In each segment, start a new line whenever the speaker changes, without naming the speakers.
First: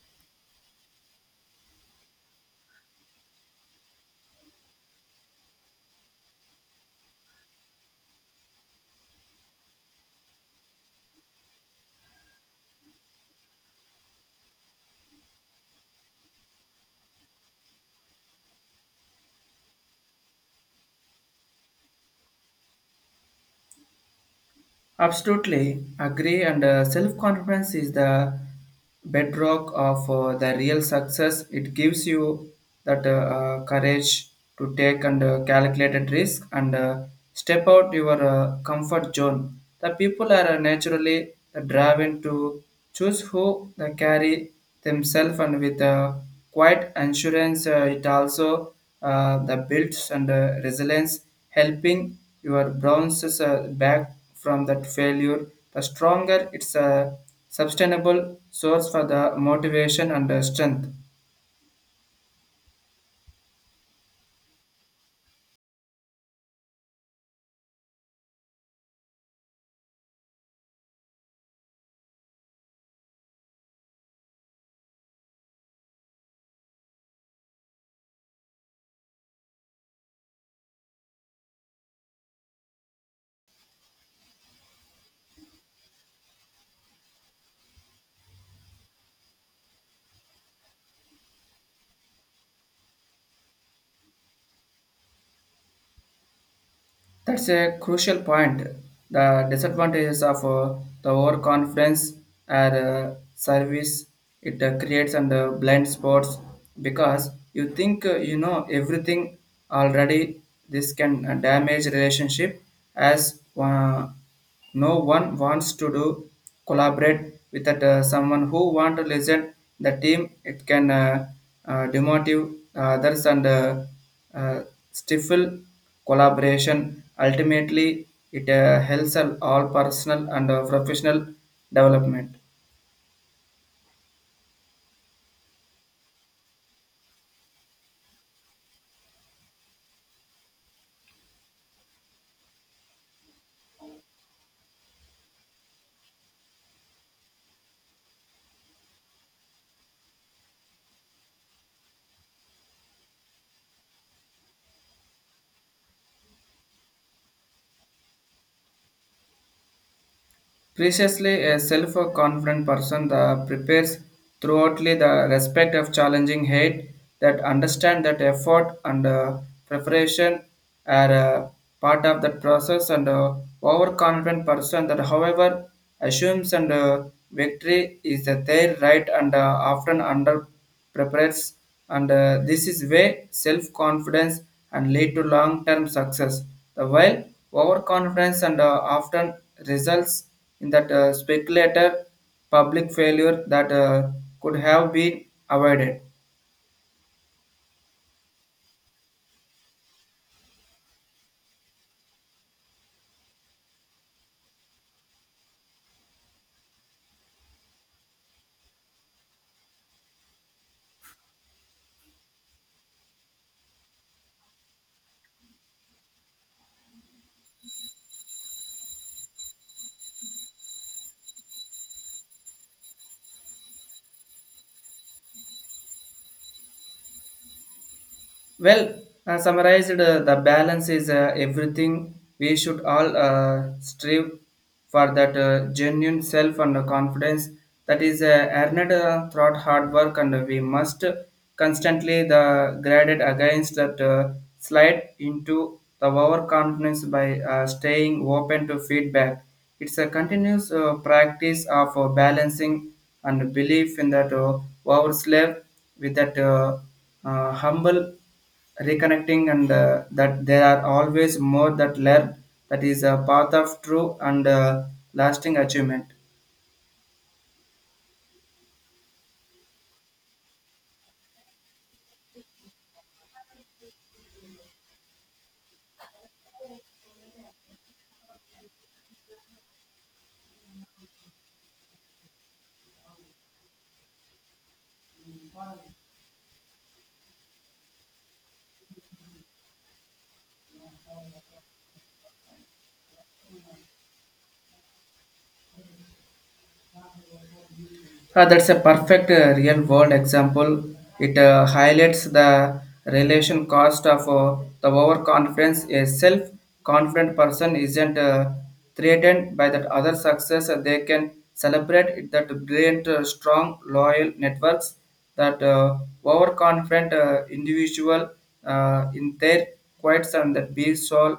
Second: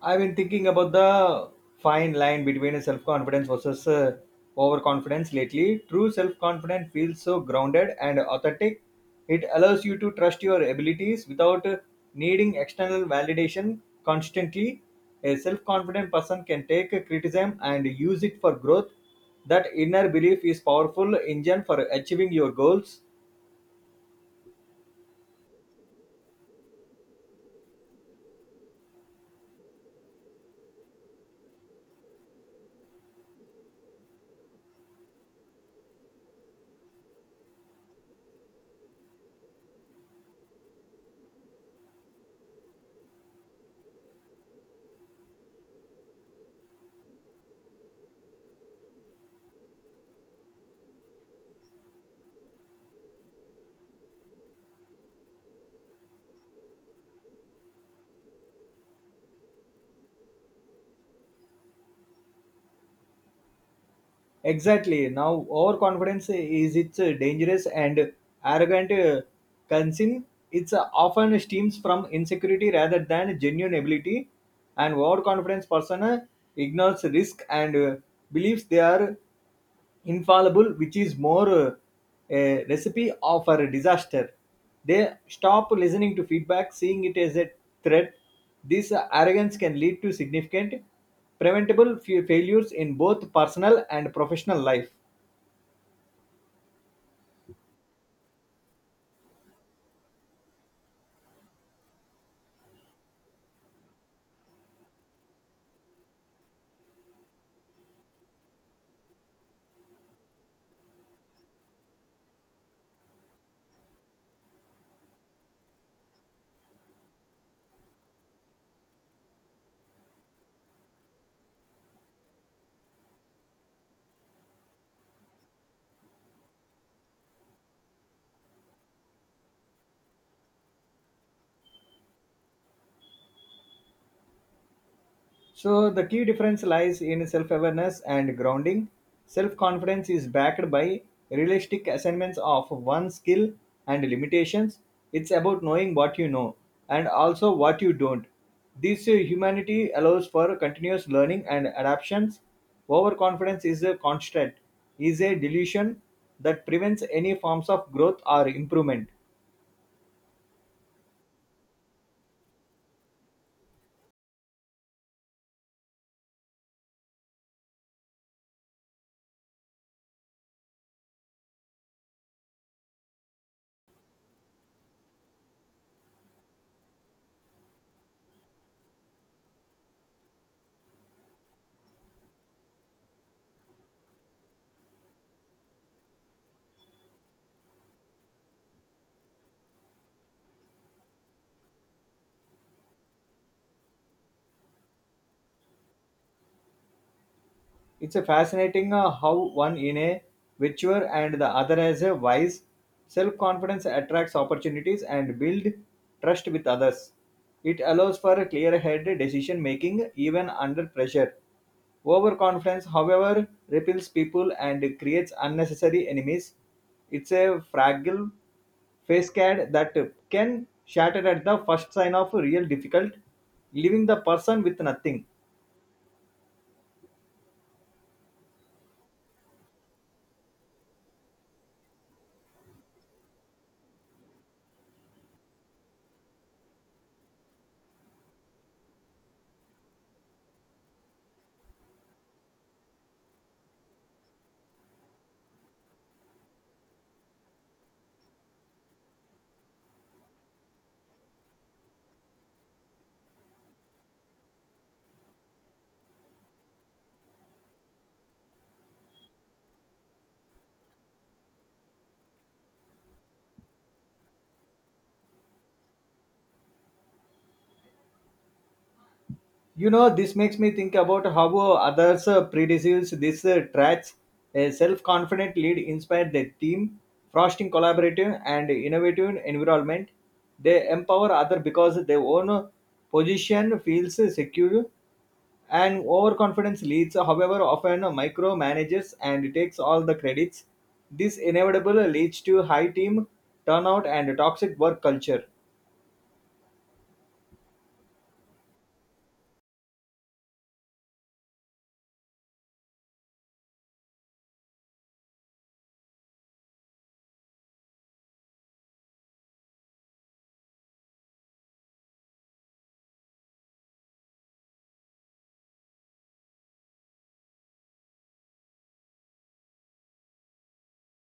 I've been thinking about the fine line between self confidence versus overconfidence lately. True self confidence feels so grounded and authentic. It allows you to trust your abilities without needing external validation constantly. A self confident person can take criticism and use it for growth. That inner belief is powerful engine for achieving your goals.
Absolutely agree, and self confidence is the bedrock of the real success. It gives you that courage to take and calculated risk and step out your comfort zone. The people are naturally drawn to choose who they carry themselves and with a quite assurance, it also the builds and resilience helping your bounces back from that failure the stronger it's a sustainable source for the motivation and strength.
Exactly. Now, overconfidence is its dangerous and arrogant concern. It's often stems from insecurity rather than genuine ability. An overconfidence person ignores risk and believes they are infallible, which is more a recipe of a disaster. They stop listening to feedback, seeing it as a threat. This arrogance can lead to significant preventable failures in both personal and professional life.
That's a crucial point. The disadvantages of the overconfidence are service it creates and blind spots because you think you know everything already. This can damage relationship as one. No one wants to do collaborate with that, someone who want to listen the team. It can demotive others and uh, stifle collaboration. Ultimately, it helps all personal and professional development.
So, the key difference lies in self awareness and grounding. Self confidence is backed by realistic assessments of one's skill and limitations. It's about knowing what you know and also what you don't. This humanity allows for continuous learning and adaptations. Overconfidence is a constant, is a delusion that prevents any forms of growth or improvement.
Preciously, a self-confident person that prepares throughoutly the respect of challenging hate that understand that effort and preparation are part of that process and overconfident person that however assumes and victory is their right and often underestimated prepares, and this is way self-confidence and lead to long-term success. The while overconfidence and often results in that speculator public failure that could have been avoided.
It's a fascinating how one in a virtue and the other as a wise self-confidence attracts opportunities and build trust with others. It allows for a clear-headed decision making even under pressure. Overconfidence, however, repels people and creates unnecessary enemies. It's a fragile face card that can shatter at the first sign of a real difficult, leaving the person with nothing.
Well, summarized, the balance is everything. We should all strive for that genuine self and confidence that is earned throughout hard work, and we must constantly the graded against that slide into the overconfidence by staying open to feedback. It's a continuous practice of balancing and belief in that overslave with that humble reconnecting and that there are always more that learn that is a path of true and lasting achievement.
You know, this makes me think about how others predeceased this tracks. A self-confident lead inspired the team, fostering collaborative and innovative environment. They empower other because their own position feels secure. And overconfidence leads, however, often micromanages and takes all the credits. This inevitable leads to high team turnout and toxic work culture.
That's a perfect real world example. It highlights the relation cost of the overconfidence. A self confident person isn't threatened by that other success. They can celebrate it that brilliant, strong, loyal networks that overconfident individual in their quiet and that be soul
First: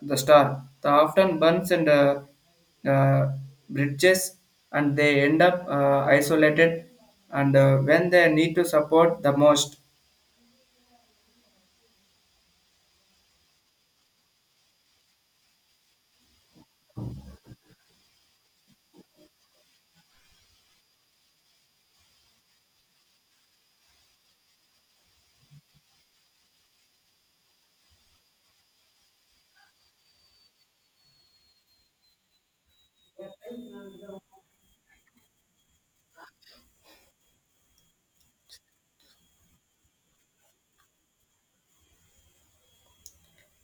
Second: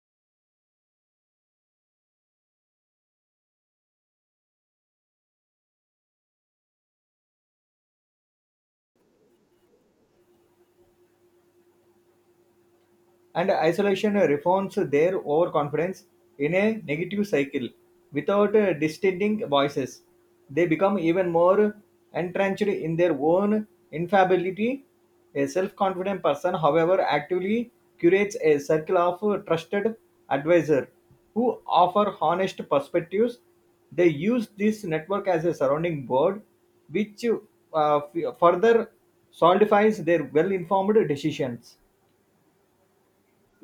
the star. The often burns and uh, bridges and they end up isolated and when they need to support the most.
And isolation refines their overconfidence in a negative cycle. Without distinguishing voices, they become even more entrenched in their own infallibility. A self confident person, however, actively curates a circle of trusted advisor who offer honest perspectives. They use this network as a surrounding board, which further solidifies their well informed decisions.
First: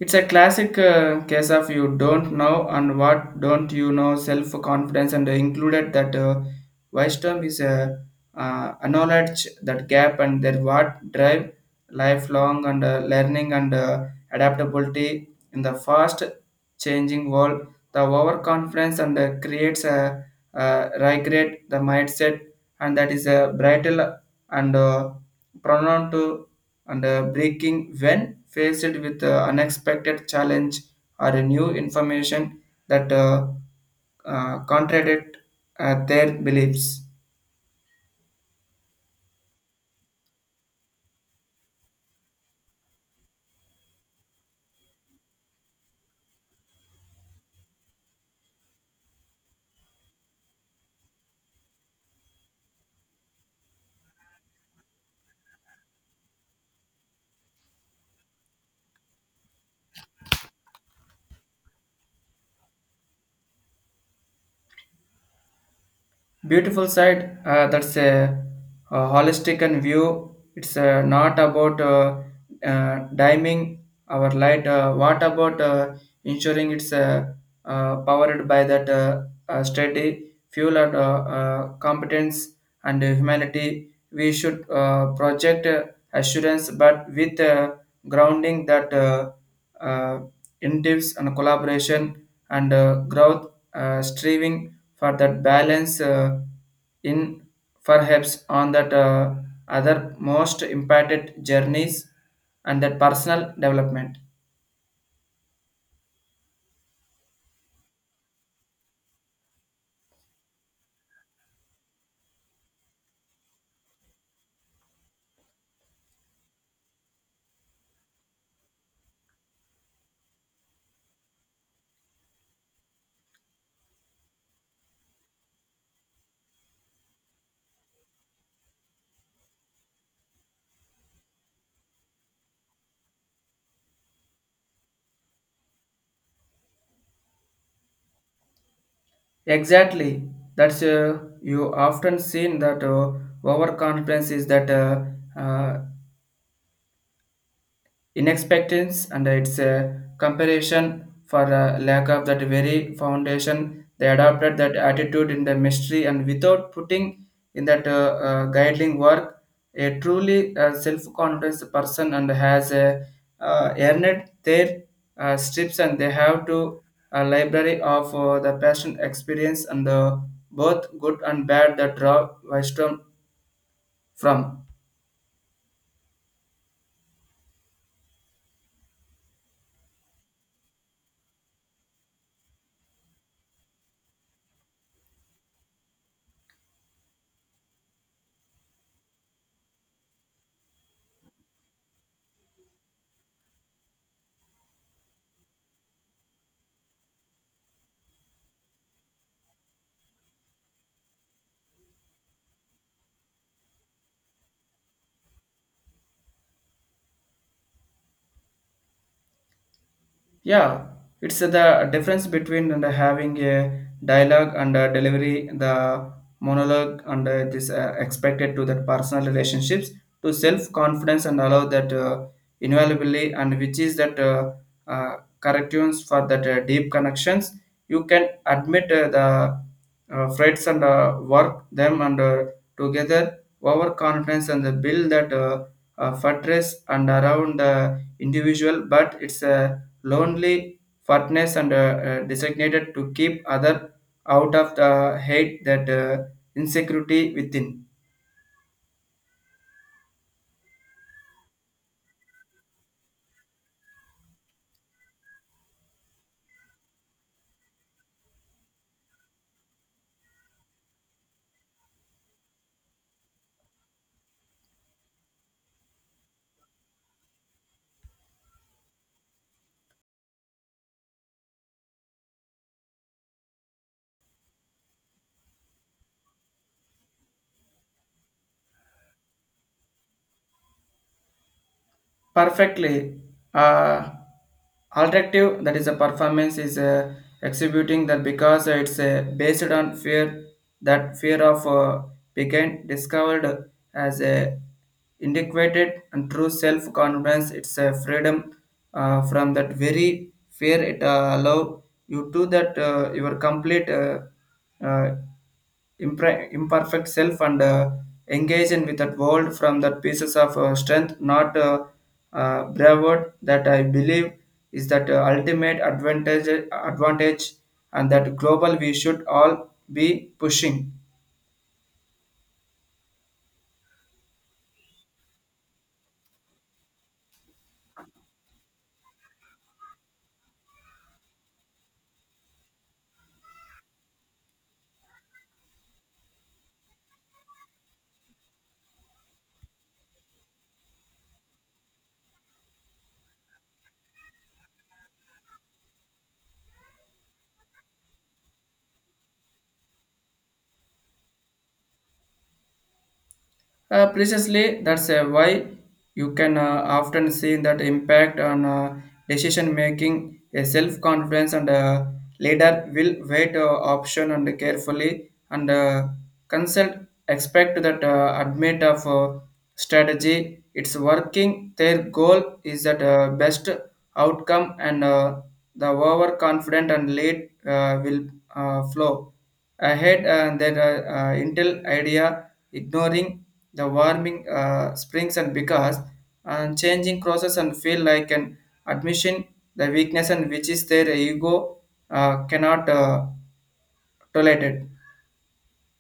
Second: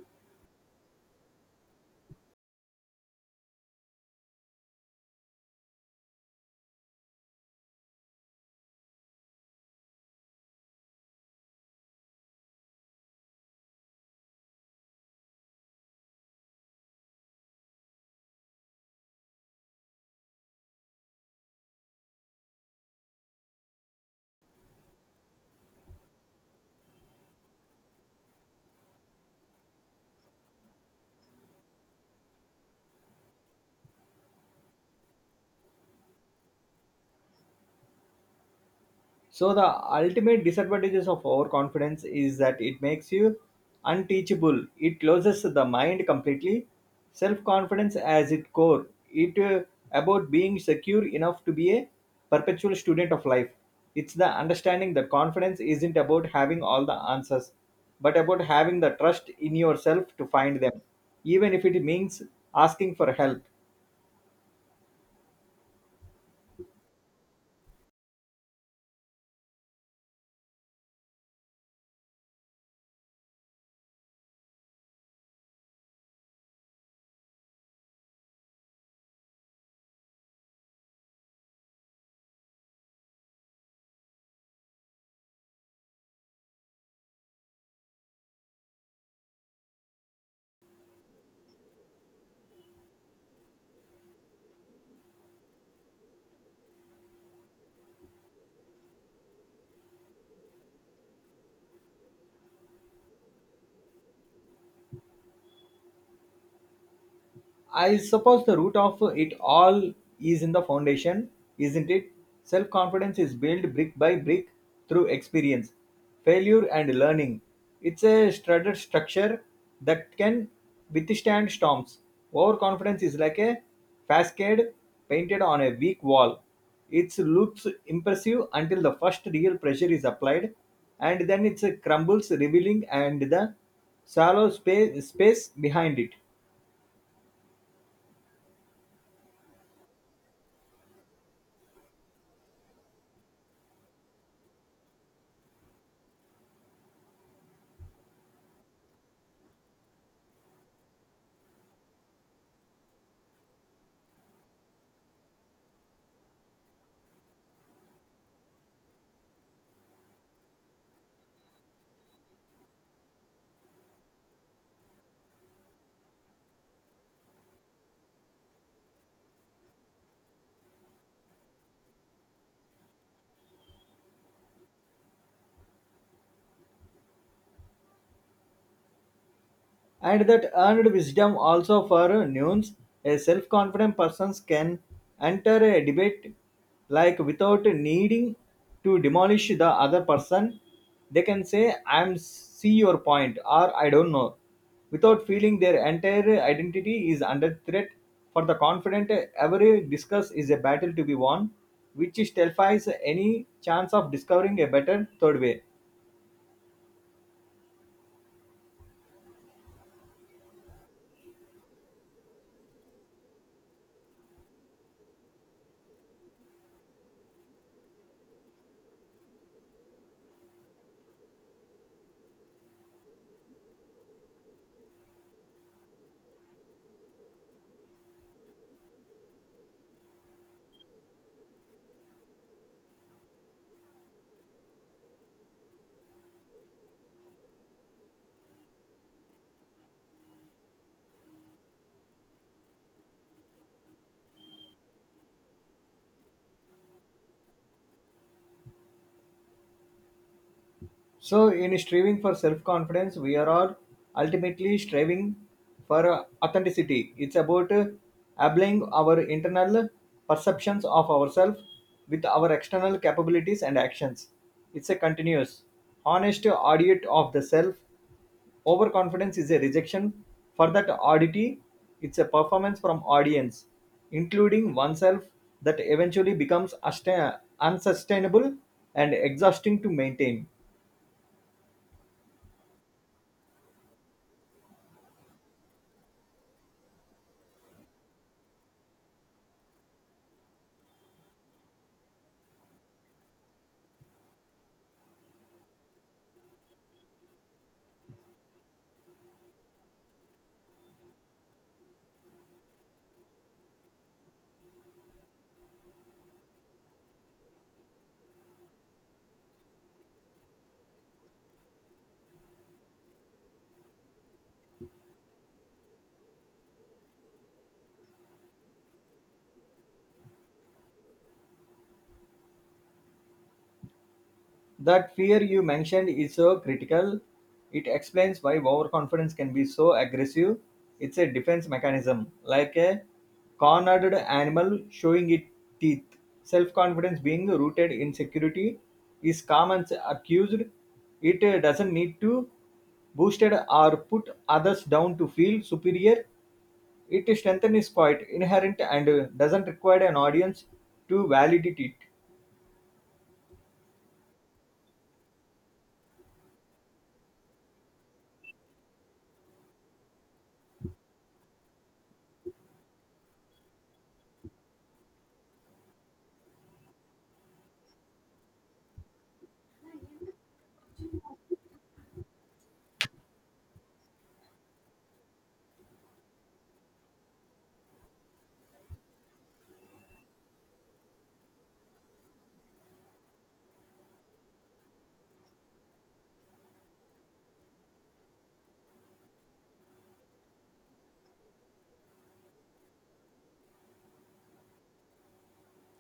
It's a classic case of you don't know and what don't you know self confidence and included that wisdom is a acknowledge that gap and their what drive lifelong and learning and adaptability in the fast changing world. The overconfidence and creates a regret the mindset and that is a brittle and pronoun to and breaking when faced with unexpected challenge or a new information that contradict their beliefs.
So the ultimate disadvantages of overconfidence is that it makes you unteachable. It closes the mind completely. Self-confidence as its core. It about being secure enough to be a perpetual student of life. It's the understanding that confidence isn't about having all the answers, but about having the trust in yourself to find them, even if it means asking for help.
Beautiful side, that's a holistic and view it's not about dimming our light, what about ensuring it's powered by that steady fuel and competence and humanity we should project assurance but with grounding that uh, incentives and collaboration and growth striving for that balance in perhaps on that other most impacted journeys and that personal development.
I suppose the root of it all is in the foundation, isn't it? Self confidence is built brick by brick through experience, failure, and learning. It's a studded structure that can withstand storms. Overconfidence is like a facade painted on a weak wall. It looks impressive until the first real pressure is applied, and then it crumbles, revealing and the shallow space behind it.
Exactly, that's you often seen that overconfidence is that uh, in and its a comparison for a lack of that very foundation they adopted that attitude in the mystery and without putting in that guiding work a truly self-confident person and has a earned their strips and they have to a library of the passion experience and the both good and bad that draw wisdom from.
And that earned wisdom also for nuance. A self-confident person can enter a debate like without needing to demolish the other person. They can say, "I'm see your point," or "I don't know," without feeling their entire identity is under threat. For the confident, every discuss is a battle to be won, which terrifies any chance of discovering a better third way.
Yeah, it's the difference between and having a dialogue and a delivery, the monologue and this expected to that personal relationships to self confidence and allow that invaluably and which is that corrections for that deep connections. You can admit the threats and work them and together overconfidence and the build that fortress and around the individual, but it's a lonely fatness and designated to keep other out of the hate that insecurity within.
So, in striving for self confidence, we are all ultimately striving for authenticity. It's about applying our internal perceptions of ourselves with our external capabilities and actions. It's a continuous, honest audit of the self. Overconfidence is a rejection for that oddity. It's a performance from audience, including oneself, that eventually becomes unsustainable and exhausting to maintain.
Perfectly, uh, alternative, that is a performance, is exhibiting that because it's based on fear, that fear of being discovered as a inadequate and true self-confidence. It's a freedom from that very fear. It allow you to that your complete uh, imperfect self and engage in with that world from that pieces of strength, not bravado that I believe is that ultimate advantage and that global we should all be pushing.
That fear you mentioned is so critical. It explains why overconfidence can be so aggressive. It's a defense mechanism, like a cornered animal showing its teeth. Self confidence being rooted in security is common accused. It doesn't need to boosted or put others down to feel superior. It strength is quite inherent and doesn't require an audience to validate it.
Precisely, that's why you can often see that impact on decision making, a self confidence, and leader will wait option and carefully and consult. Expect that admit of strategy, it's working. Their goal is that best outcome, and the overconfident and lead will flow. I had that Intel idea ignoring the warming springs and because and changing crosses and feel like an admission the weakness and which is their ego cannot tolerate it.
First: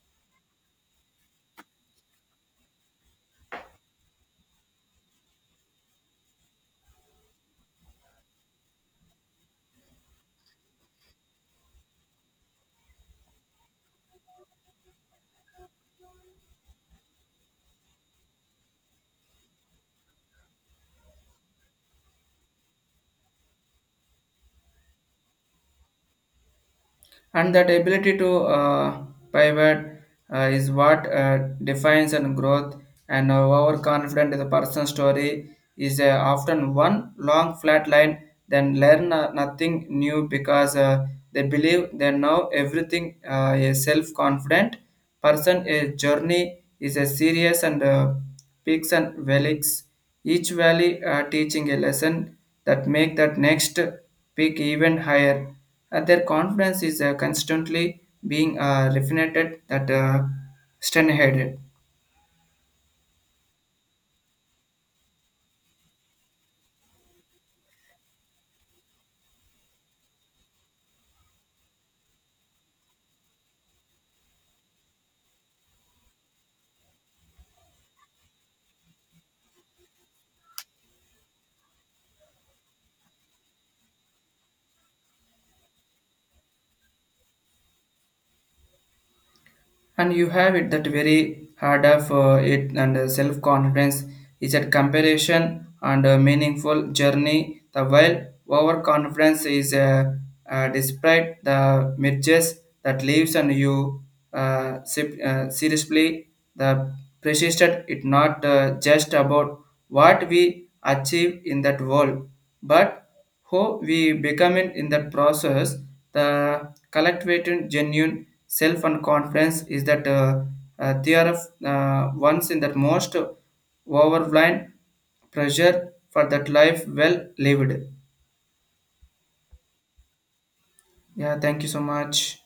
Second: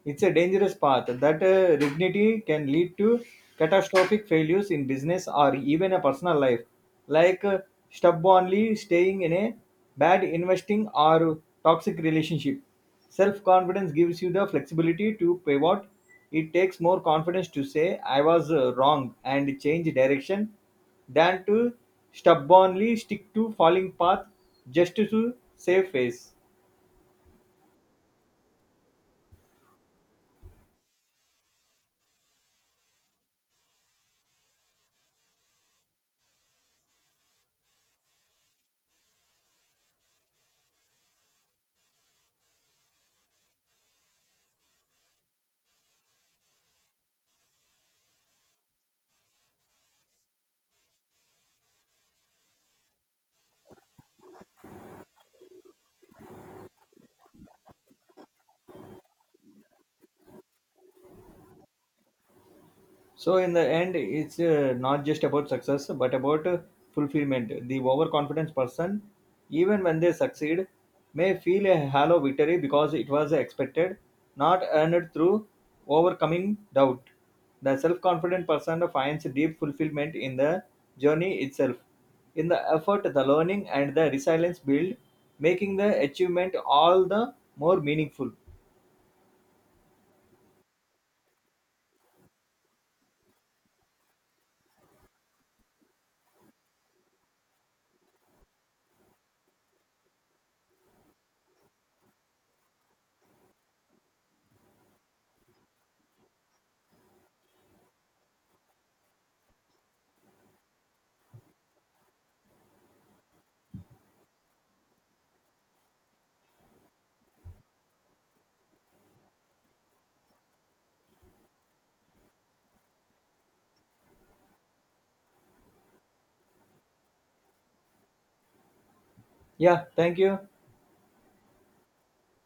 It's a dangerous path that dignity can lead to catastrophic failures in business or even a personal life, like stubbornly staying in a bad investing or toxic relationship. Self confidence gives you the flexibility to pivot. It takes more confidence to say, I was wrong and change direction than to stubbornly stick to falling path just to save face.
And that ability to uh, pivot is what defines and growth and our confident in the person's story is often one long flat line then learn nothing new because they believe they know everything is self-confident person a journey is a serious and peaks and valleys each valley teaching a lesson that make that next peak even higher. Their confidence is constantly being refined that stern-headed.
So in the end, it's not just about success, but about fulfillment. The overconfident person, even when they succeed, may feel a hollow victory because it was expected, not earned through overcoming doubt. The self-confident person finds deep fulfillment in the journey itself, in the effort, the learning, and the resilience build, making the achievement all the more meaningful.
And you have it that very hard of it and self-confidence is a comparison and a meaningful journey the while overconfidence is despite the midges that leaves and you seriously the persisted it not just about what we achieve in that world but how we becoming in that process, the collective genuine self and confidence is that they are once in that most overwhelming pressure for that life well lived.
Yeah, thank you.
Yeah, thank you so much.